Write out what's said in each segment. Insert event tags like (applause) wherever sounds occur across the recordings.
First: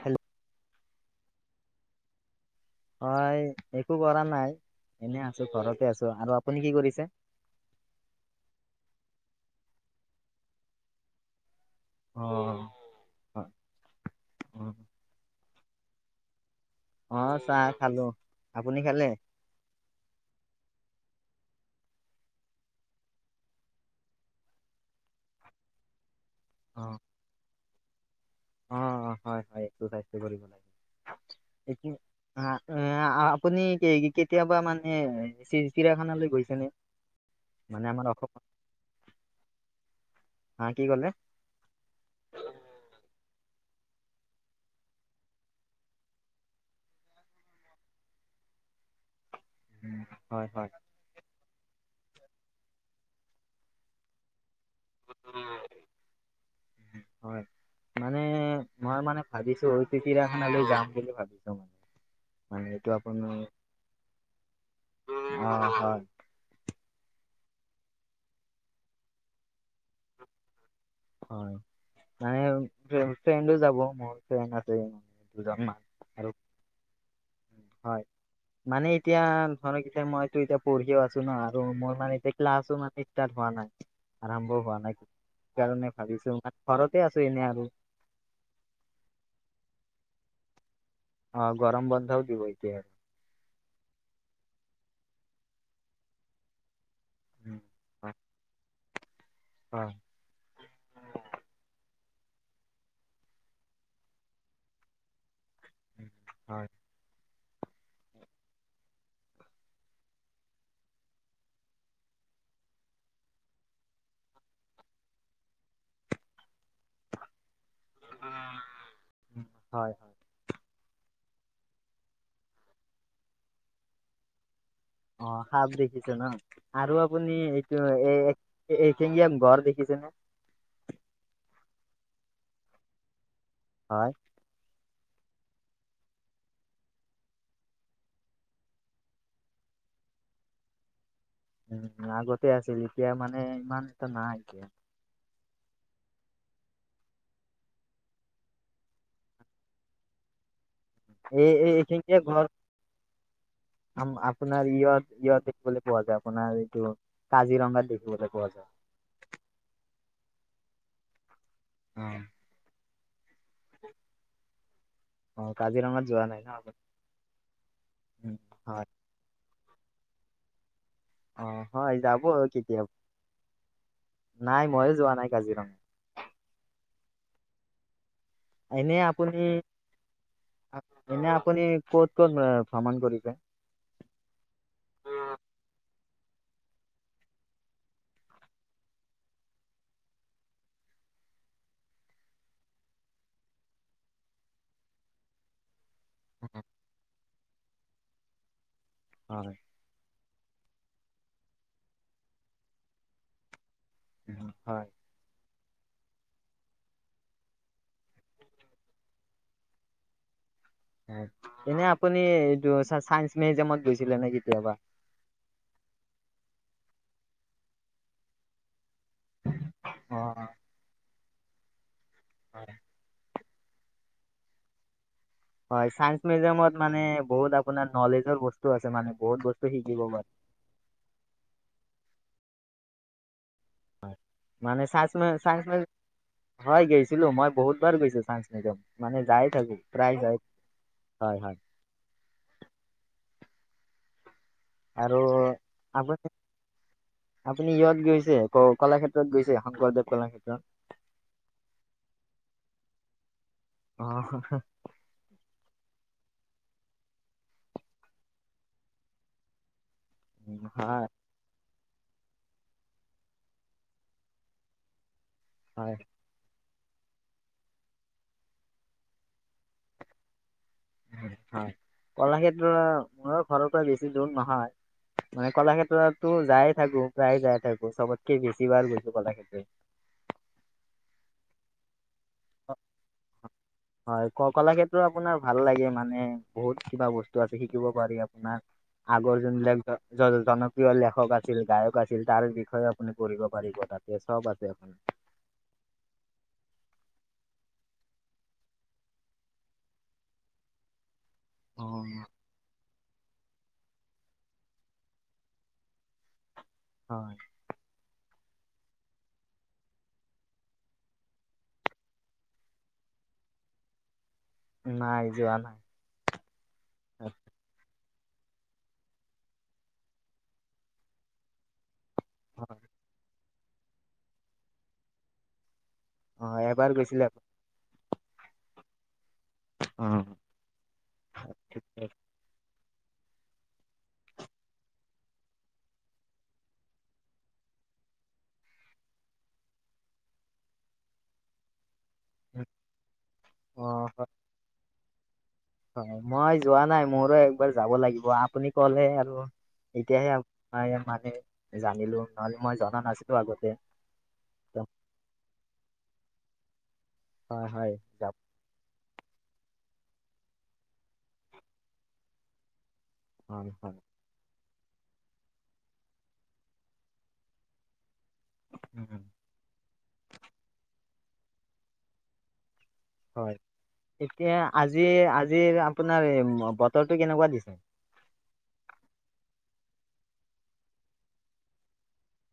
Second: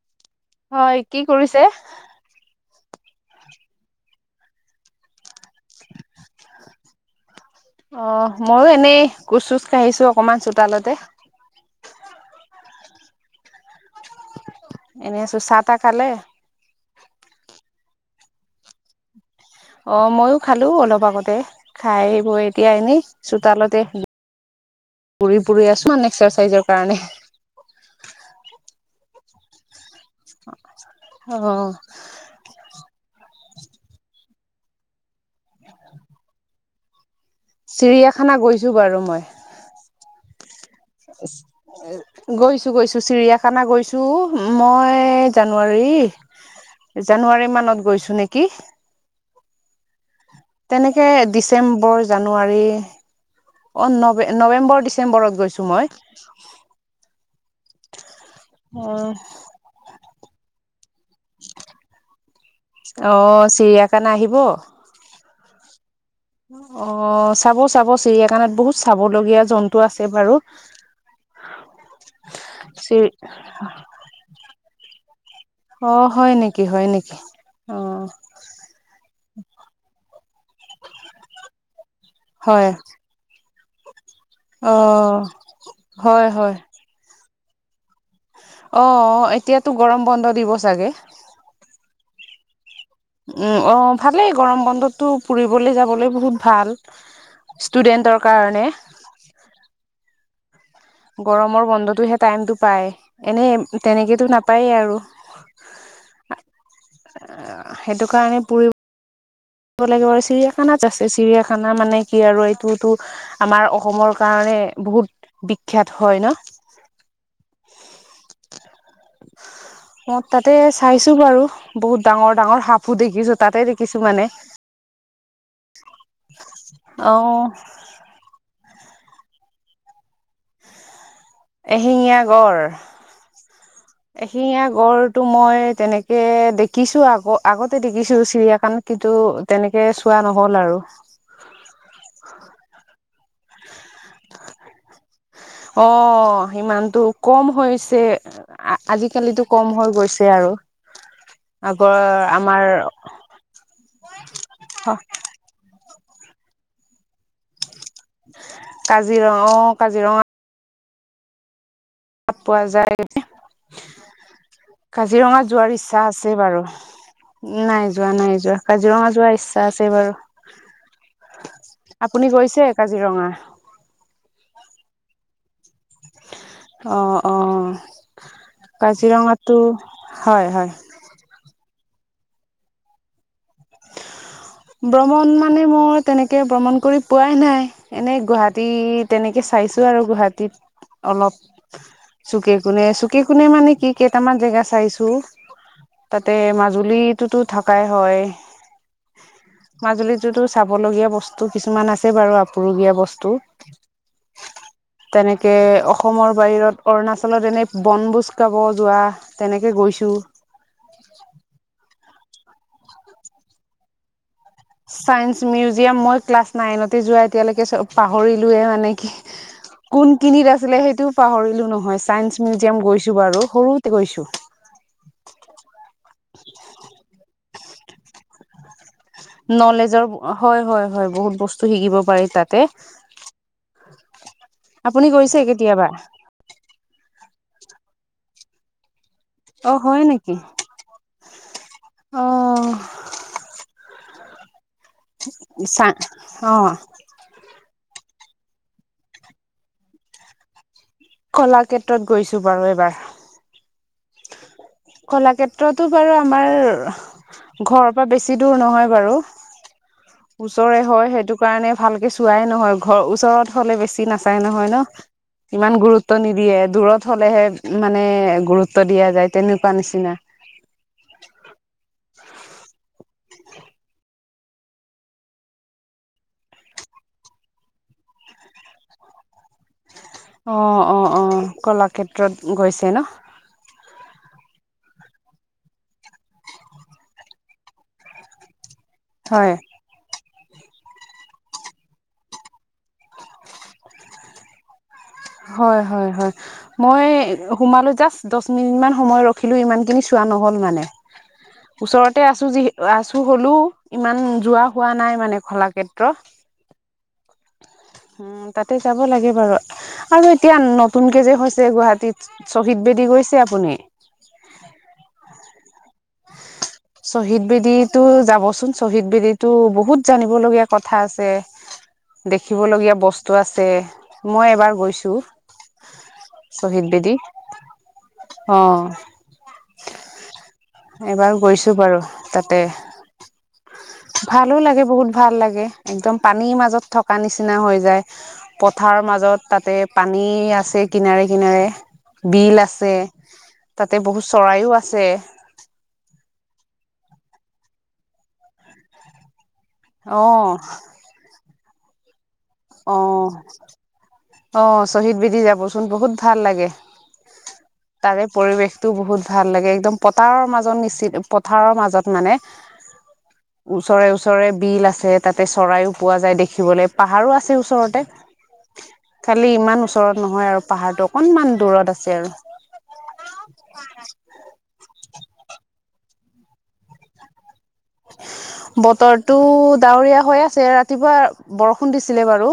Hello, হয় কি কৰিছে? হয় একো কৰা নাই এনে আছো ঘৰতে আছো আৰু আপুনি কি কৰিছে? খোচ চোচ কাঢ়িছো অকমান চোতালতে। অ', এনে আছো চাহ তাহ খালে। অ, চাহ খালো আপুনি খালে? অ, মইও খালো অলপ আগতে খাই বৈ এতিয়া এনেই চোতালতে হয়। পুৰি - পুৰি আছো আন এক্সাৰচাইজৰ কাৰণে। অ, হয় - হয়। ল আপুনি অ (unintelligible) কেতিয়াবা মানে চিৰাখানালৈ গৈছে নে। চিৰিয়াখানা গৈছো বাৰু মই। হা কি ক'লে গৈছো - গৈছো চিৰিয়াখানা গৈছো। চু মই জানুৱাৰী জানুৱাৰী মানত গৈছো নেকি? উম, তেনেকে ডিচেম্বৰ জানুৱাৰী অ, নবন নৱেম্বৰ ডিচেম্বৰত গৈছো মই। হয় মানে অ মই মানে ভাবিছো হয় চিৰিয়াখানালৈ যাম বুলি ভাবিছো মানে। এইটো অ, আপোনাৰ চিৰিয়াখানা আহিব। অ, হয়। অ, চাব - চাব চিৰিয়াখানাত বহুত চাবলগীয়া জন্তু আছে বাৰু। হয়। মানে চি ফ্ৰেণ্ডো যাব মোৰ ফ্ৰেণ্ড আছে দুজনমান। অ, আৰু হয় নেকি- হয় নেকি? অ হয় মানে এতিয়া ধৰক কি মইতো এতিয়া পঢ়িও আছো ন আৰু মোৰ মানে যে হয় ক্লাছো মানে ষ্টাৰ হোৱা নাই। আৰম্ভ অ হোৱা নাই সেইকাৰণে হয় ভাবিছো হয় মান ঘৰতে আছো এনে আৰু। অ, এতিয়াতো গৰম বন্ধ দিব চাগে। চ দিব এতিয়া। উম, অ' ভালেই গৰম বন্ধতটো ফুৰিবলৈ যাবলৈ বহুত ভাল ষ্টুডেন্টৰ কাৰণে। অ'। গৰমৰ বন্ধতোহে টাইমতটো পায়। এনে তেনেকেতো নাপায়ে আৰু। হয়। সেইটো কাৰণে পৰিব লাগিব আৰু চিৰিয়াখানাত আছে চিৰিয়াখানা মানে কি আৰু এইটোতো আমাৰ অসমৰ কাৰণে বহুত বিখ্যাত হয় ন। উম, হয় হয়। মই তাতে চাইছো বাৰু বহুত ডাঙৰ ডাঙৰ সাপো দেখিছো তাতে দেখিছো মানে। অ', সাপ দেখিছো ন আৰু অ আপুনি এইটো এ এশিঙীয়া গড় দেখিছেনে? এশিঙীয়া গড় হয় এশিঙীয়া গড় মই তেনেকে দেখিছো আগ আগতে দেখিছো চিৰিয়াখান কিন্তু তেনেকে চোৱা নহ'ল আৰু। উম আগতে আছিল এতিয়া মানে ইমান এটা নাই এতিয়া অ', সিমানটো কম হৈছে আজিকালিতো কম হৈ গৈছে। আৰু এই এই আগৰ এশিঙীয়া গড় আমাৰ আম আপোনাৰ ইয়ত ইয়ত দেখিবলৈ যায় আপোনাৰ এইটো কাজিৰঙাত। দেখিবলৈ পোৱা যায়। কাজিৰঙা অ' কাজিৰঙা পোৱা যায়। (inaudible) কাজিৰঙা অ যোৱাৰ ইচ্ছা কাজিৰঙাত যোৱা আছে নাই ন বাৰু। আপুনি? নাই যোৱা উম, নাই যোৱা হয় কাজিৰঙা যোৱাৰ ইচ্ছা আছে বাৰু। অ', হয় যাব আপুনি গৈছে কেতিয়াবা। কাজিৰঙা নাই ময়ো যোৱা নাই কাজিৰঙা। অ', অহ। এনে আপুনি হয় হয় এনে আপুনি ক'ত ক'ত ভ্ৰমণ কৰিছে? ভ্ৰমন মানে মই তেনেকে ভ্ৰমণ কৰি পোৱাই নাই। এনে গুৱাহাটী তেনেকে চাইছো আৰু গুৱাহাটীত অলপ চুকে কোনে চুকে কোনে মানে কি কেইটামান জেগা চাইছো। তাতে মাজুলীটোতো থাকাই হয়। হয় মাজুলীত টোত চাব লগগীয়া বস্তু কিছুমান আছে বাৰু আপোৰুগীয়া বস্তু। হয়। কে অসমৰ বাহিৰত অৰুণাচলত এনে বনভোজ খাব যোৱা তেনেকে গৈছো। এনে আপুনি এইটো য' চাইন্স মিউজিয়ামত গৈছিলেনে চাইন্স মিউ জিয়াম মই ক্লাছ নাইনতে যোৱা এতিয়ালৈকে চ পাহৰিলোয়ে নেকি। অ কোনখিনিত আছিলে সেইটোও পাহৰিলো নহয় চাইন্স মিউজিয়াম গৈছো বাৰু সৰুতে গৈছো। হয় চাইন্স মিউজিয়ামত মানে বহুত আপোনাৰ নলেজৰ বস্তু আছে মানে। বহুত বস্তু শিকিব নলেজৰ পাৰি। হয়, হয়, হয় বহুত বস্তু শিকিব পাৰি তাতে। মানে আপুনি গৈছে চাচমি- চাইন্স-মিউ কেতিয়াবা হয় গৈছিলো। মই বহুত বাৰ গৈছো চাইন্স মিউজিয়াম। মানে যায় অ থাকো হয় প্ৰায় নেকি যায় হয়, হয়। অ আৰু চা আপনি অ আপুনি ইয়াত গৈ (unintelligible) কলাক্ষেত্ৰত গৈছে শংকৰদেৱ কলাক্ষেত্ৰত। কলাক্ষেত্ৰত গৈছো বাৰু এবাৰ। অ', (unintelligible) কলাক্ষেত্ৰতো বাৰু আমাৰ ঘৰৰ পৰা বেছি দূৰ নহয় বাৰু, ওচৰে হয়, সেইটো কাৰণে ভালকে চোৱাই নহয় ঘৰ ওচৰত হ'লে বেছি নাচাই নহয় ন ইমান হয় গুৰুত্ব নিদিয়ে। দূৰত হ'লে হে মানে গুৰুত্ব দিয়া যায়। তেনেকুৱা নিচিনা হয়, কলাক্ষেত্ৰ মোৰ ঘৰৰ পৰা বেছি দূৰ নহয়। মানে কলাক্ষেত্ৰতো যায় থাকোঁ প্ৰায় যায় থাকোঁ চবতকে বেছি বাৰ গৈছোঁ কলাক্ষেত্ৰ অ' অ' অ' কলাক্ষেত্ৰত গৈছে ন। টো আপোনাৰ ভাল লাগে মানে বহুত, কিবা বস্তু আছে শিকিব পাৰি আপোনাৰ। আগৰ হয় যোনবিলাক ‌ধ। জন জনপ্ৰিয় লেখক আছিল গায়ক আছিল তাৰ বিষয়ে আপুনি পঢ়িব পাৰিব তাতে চব আছে। হয় হয় হয় মই সোমালো জাষ্ট দচ মিনিত মান সময় ৰখিলো ইমানখিনি চো। চোৱা নহ'ল মানে অ, ওচৰতে আছো যি আছো হলোঁ। ইমান যোৱা হোৱা নাই মানে কলাক্ষেত্ৰ। হয়। উম তাতে যাব লাগে বাৰু। আৰু এতিয়া নতুনকে যে হৈছে গুৱাহাটীত শ্বহীদ বেদী গৈছে আপুনি? নাই যোৱা। শ্বহীদ বেদীত। টো যাবচোন, শ্বহীদ বেদীটো বহুত জানিবলগীয়া কথা আছে। হয়, দেখিবলগীয়া বস্তু আছে, মই এবাৰ গৈছোঁ। অ শ্বহীদ এবাৰ বেদী, গৈছিলে আপুনি? অহ। অহ। এবাৰ গৈছো বাৰু, তাতে। (unintelligible) ভালো লাগে, বহুত ভাল লাগে। একদম পানীৰ মাজত থকা নিচিনা হৈ যায়। পথা। ৰ মাজত তাতে পানী আছে কিনাৰে কিনাৰে। বিল আছে, অ, তাতে বহুত হয় চৰাইও আছে। মই যোৱা নাই, মোৰো একবাৰ যাব লাগিব। আপুনি ক'লে আৰু। অ এতিয়াহে, পাই মানে জানিলোঁ। অহ, অহ, শ্বহীদ বেদী যাব চোন বহুত ভাল লাগে। হয় হয় তাৰে যাম পৰিৱেশটো বহুত ভাল লাগ। একদম পতাৰৰ মাজত নিচি, পথাৰৰ মাজত মাজত মানে, হয় হয় ওচৰে, ওচৰে বিল আছে, তাতে চৰায়ো পোৱা যায় দেখিবলে, পাহাৰো আছে ওচৰতে। উম, খালী ইমান ওচৰত নহয় আৰু, পাহাৰটো অকনমান দূৰত আছে আৰু। হয়, এতিয়া আজি, আজিৰ আপোনাৰ বতৰটো কেনেকুৱা দিছে? বতৰটো ডাৱৰীয়া হৈ আছে, ৰাতিপুৱা বৰষুণ দিছিলে বাৰু।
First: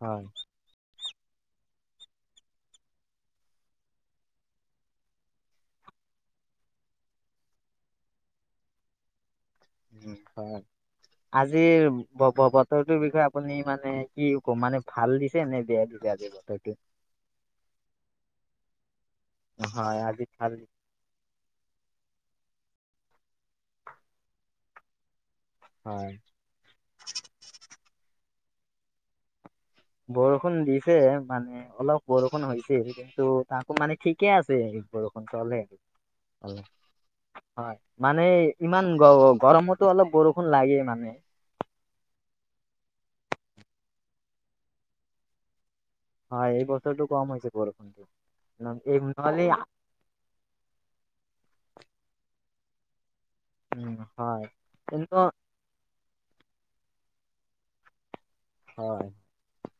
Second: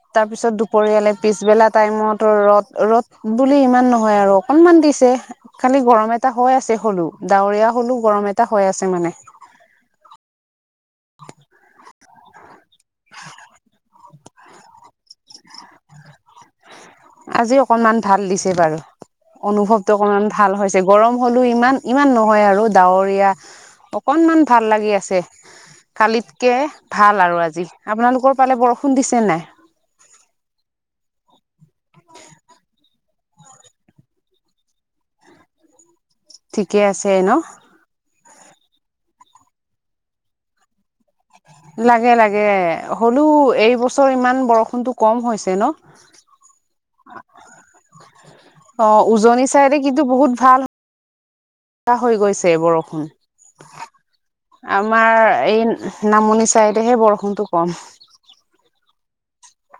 হয়। দুপৰীয়ালে পিছবেলা টাইমতো ৰ'দ, ৰ'দ বুলি ইমান নহয় আৰু অকনমান দিছে, খালী গৰমত (unintelligible) হৈ আছে হ'লেও, ডাৱৰীয়া হ'লেও গৰম এটা হৈ আছে মানে। উম, হয়, আজিৰ ব-ব-বতৰটোৰ বিষয়ে আপুনি মানে কি ক'ম? মানে ভাল দিছেনে বেয়া দিছে আজি বতৰ আজি অকনমান ভাল দিছে বাৰু। অনুভৱটো হয় আজি অকনমান ভাল হৈছে, গৰম হ'লেও ইমান, ইমান নহয় আৰু। ডাৱৰীয়া, অকনমান ভাল লাগি আছে। হয়। কালিতকে ভাল আৰু আজি, আপোনালোকৰ ফালে বৰষুণ দিছেনে নাই? বৰষুণ দিছে মানে অলপ বৰষুণ হৈছে, কিন্তু তাকো মানে ঠিকে আছে। বৰষুণ চলে ঠিকে আছে ন? এই ইমান গৰ-গৰমতো অলপ বৰষুণ লাগে মানে। লাগে লাগে। হ'লেও এইবছৰ ইমান বৰষুণটো কম হৈছে ন? হয়। এই বছৰটো কম হৈছে বৰষুণ অ উজনি দি। (unintelligible) ভাল অ, হৈ গৈছে বৰষুণ। উম, হয় কিন্তু আমাৰ এই নামনি চাইডেহে বৰষু কোনটো ক'ম? হয়,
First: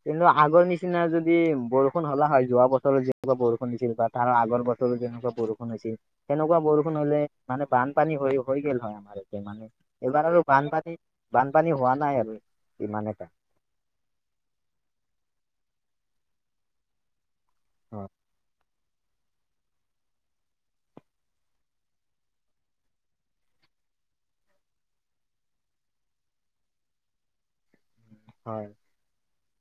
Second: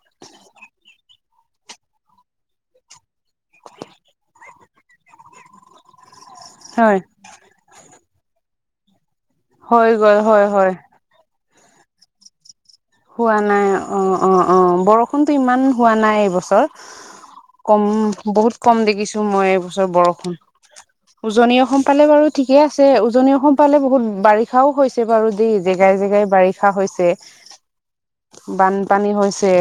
কিন্তু আগৰ নিচিনা যদি যদি বৰষুণ হ'লা হয়, যোৱা বছৰো যেনেকুৱা বৰষুণ দিছিল বা তাৰ আগৰ বছৰো যেনেকুৱা বৰষুণ হৈছিল। তেনেকুৱা বৰষুণ হয় হ'লে মানে বানপানী হৈ, হৈ গে'ল হয় আমাৰো। মানে হৈ গ'ল এইবাৰ আৰু হয় হয় বানপানী, বানপানী হোৱা নাই আৰু। ইমান এটা হোৱা নাই। অ, অ, অ, বৰষুণতো ইমান হোৱা নাই এইবছৰ। কম হয় বহুত কম দেখিছো মই এইবছৰ বৰষুণ। উজনি অসমফালে বাৰু ঠিকে আছে, উজনি অসমফালে বহুত বাৰিষাও হৈছে বাৰু দেই, জেগাই জেগা বাৰিষা হৈছে, হয় বানপানী হৈছে।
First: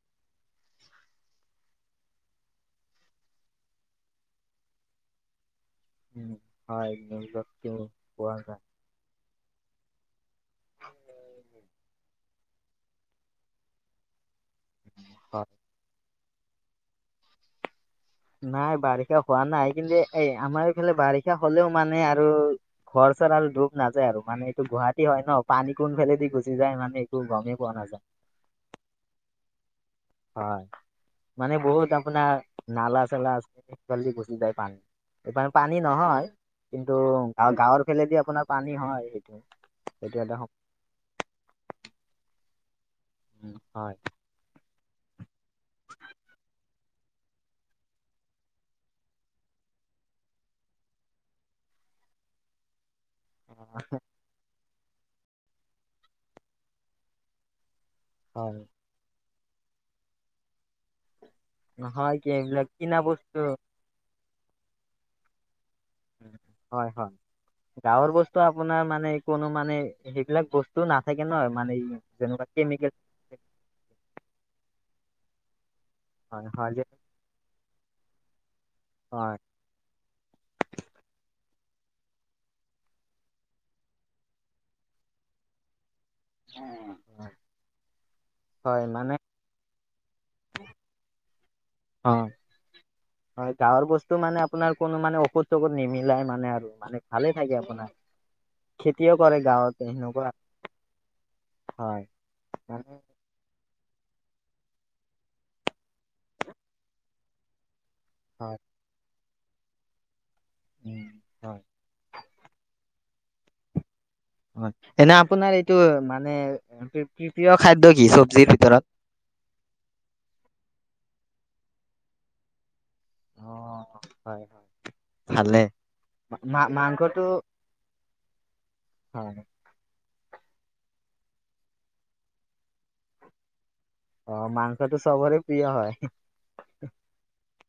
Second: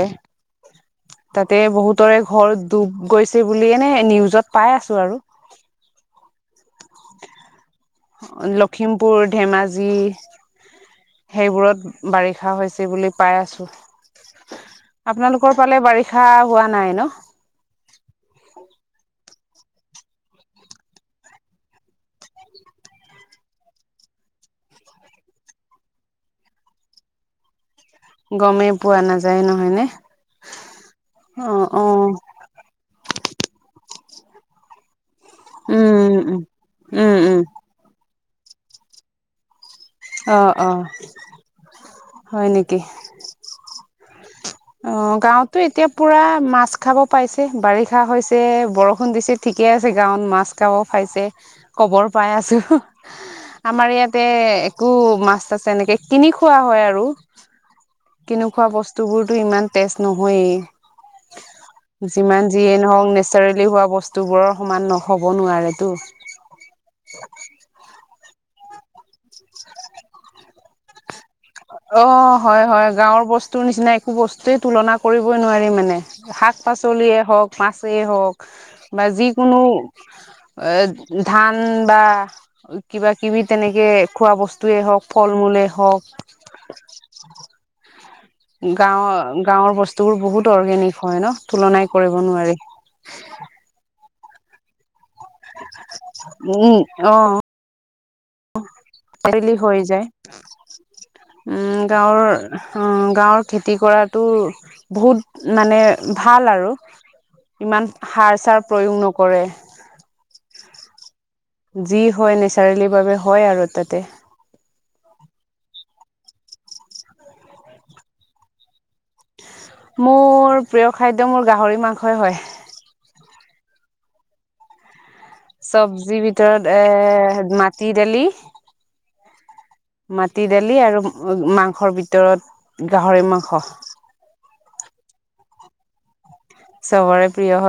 তাতে বহুতৰে ঘৰ ডুব গৈছে বুলি এনে নিউজত পাই আছো আৰু। উম, হয় মেইল লখিমপুৰ, ধেমাজি সেইবোৰত বাৰিষা খা হৈছে বুলি পাই আছোঁ। হয় আপোনালোকৰ ফালে বাৰিষা খা হোৱা নাই ন'? নাই বাৰিষা হোৱা নাই কিন্তু এ, আমাৰ এইফালে বাৰিষা হ'লেও মানে আৰু ঘৰ চৰ আৰু দুব নাযায় আৰু মানে এইটো গুৱাহাটী হয় ন' পানী কোনফালেদি গুচি যায় মানে একটো গমেই পোৱা নাযায়। গমেই পোৱা নাযায় নহয়নে? হয়। অ মানে অ বহুত আপোনাৰ নালা চালা আছে সেইফালদি গুচি যায় পানী। এইফালে পানী উম নহয় উম কিন্তু উম উম গাঁৱৰ ফেলেদি আপোনাৰ পানী হয় সেইটো। সেইটো এটা সম- অ', অ' হয় নেকি? উম, হয়। অ' গাঁৱতটো এতিয়া পুৰা মাছ খাব পাইছে। বাৰিষা হৈছে, বৰষুণ দিছে, ঠিকেই আছে, গাঁৱত মাছ খাব পাইছে। খবৰ পাই আছোঁ। আমাৰ ইয়াতে একো মাছ-তাছ এনেকে কিনি খোৱা হয় আৰু কিনি হয় খোৱা বস্তুবোৰতো ইমান টেষ্ট নহয়ে। নহয় কি যিমান এইবিলাক যিয়েই কিনা নহ'ক বস্তু নেচাৰেলি হোৱা বস্তুবোৰৰ সমান নহ'ব নোৱাৰে। হয়, হয়, গাঁৱৰ বস্তু তো আপোনাৰ মানে, কোনো মানে, সেইবিলাক বস্তু নাথাকে নহয় অ' হয় হয়, গাঁৱৰ বস্তুৰ নিচিনা একো বস্তুয়ে তুলনা কৰিবই নোৱাৰি মানে। হয় হয় যে শাক-পাচলিয়েই হওক, মাছেই হওক বা হয় যিকোনো এ, ধান উম, বা কিবা কিবি তেনেকে খোৱা বস্তুৱয়ে হওক, ফল মূলে হওক উম, হয়। মানে গাঁৱ গাঁৱৰ বস্ত তোৰ বহুত অৰ্গেনিক হয় ন? তুলনাই কৰিব নোৱাৰি। টো মানে আপোনাৰ কোনো মানে ঔষধ চৌষধ নিমিলাই মানে আৰু মানে ভালে থাকে আপোনাৰ। খেতিও কৰে পাৰিলেই গাঁৱত হৈ যায়। সেনেকুৱা উম, হয় গাঁৱৰ মানে অ' গাঁৱৰ খেতি কৰাত টো বহুত মানে ভাল আৰু। ইমান সাৰ হয় চাৰ প্ৰয়োগ নকৰে। উম, হয়, যি হয় নেচাৰেলি বাবে হয় আৰু তাতে। হয়। এনে আপোনাৰ এইটো মানে প্ৰিয় খাদ্য কি চবজিৰ ভিতৰত। মোৰ প্ৰিয় খাদ্য মোৰ গাহৰি মাংসই হয়। অ, হয় হয়। ভালে, চবজিৰ ভিতৰত মা-মাংসটো এৰ মাটি দালি। হয়, মাটি দালি আৰু মাংসৰ ভিতৰত গাহৰি মাংস। অ, মাংসটো চবৰে প্ৰিয় হয়। চবৰে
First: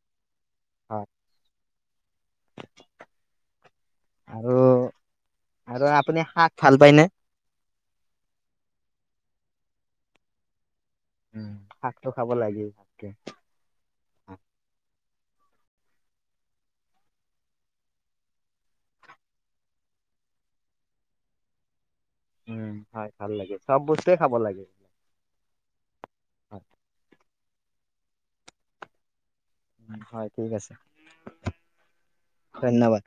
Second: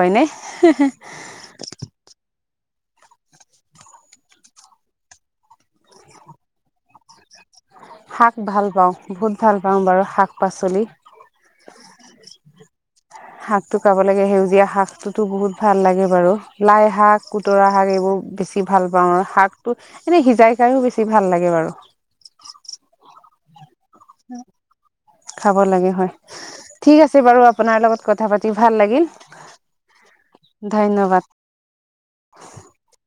হয়, প্ৰিয় হয়নে। আৰু আৰু আপুনি শাক ভাল পায়নে? শাক ভাল পাওঁ বহুত ভাল পাওঁ বাৰু শাক পাচলি। উম, শাকটো খাব লাগে ভাতকে শাক তো খাব লাগে সেউজীয়া শাক তো তো বহুত ভাল লাগে বাৰু লাই শাক কুতৰা শাক এইবোৰ বেছি ভাল পাওঁ আৰু শাক তো এনে সিজাই খাইও বেছি ভাল লাগে বাৰু। উম, হয় ভাল লাগে। চব বস্তুৱে খাব লাগে। খাব লাগে হয়, ঠিক আছে বাৰু আপোনাৰ লগত কথা পাতি ভাল লাগিল। হয় ঠিক আছে, ধন্যবাদ ধন্যবাদ।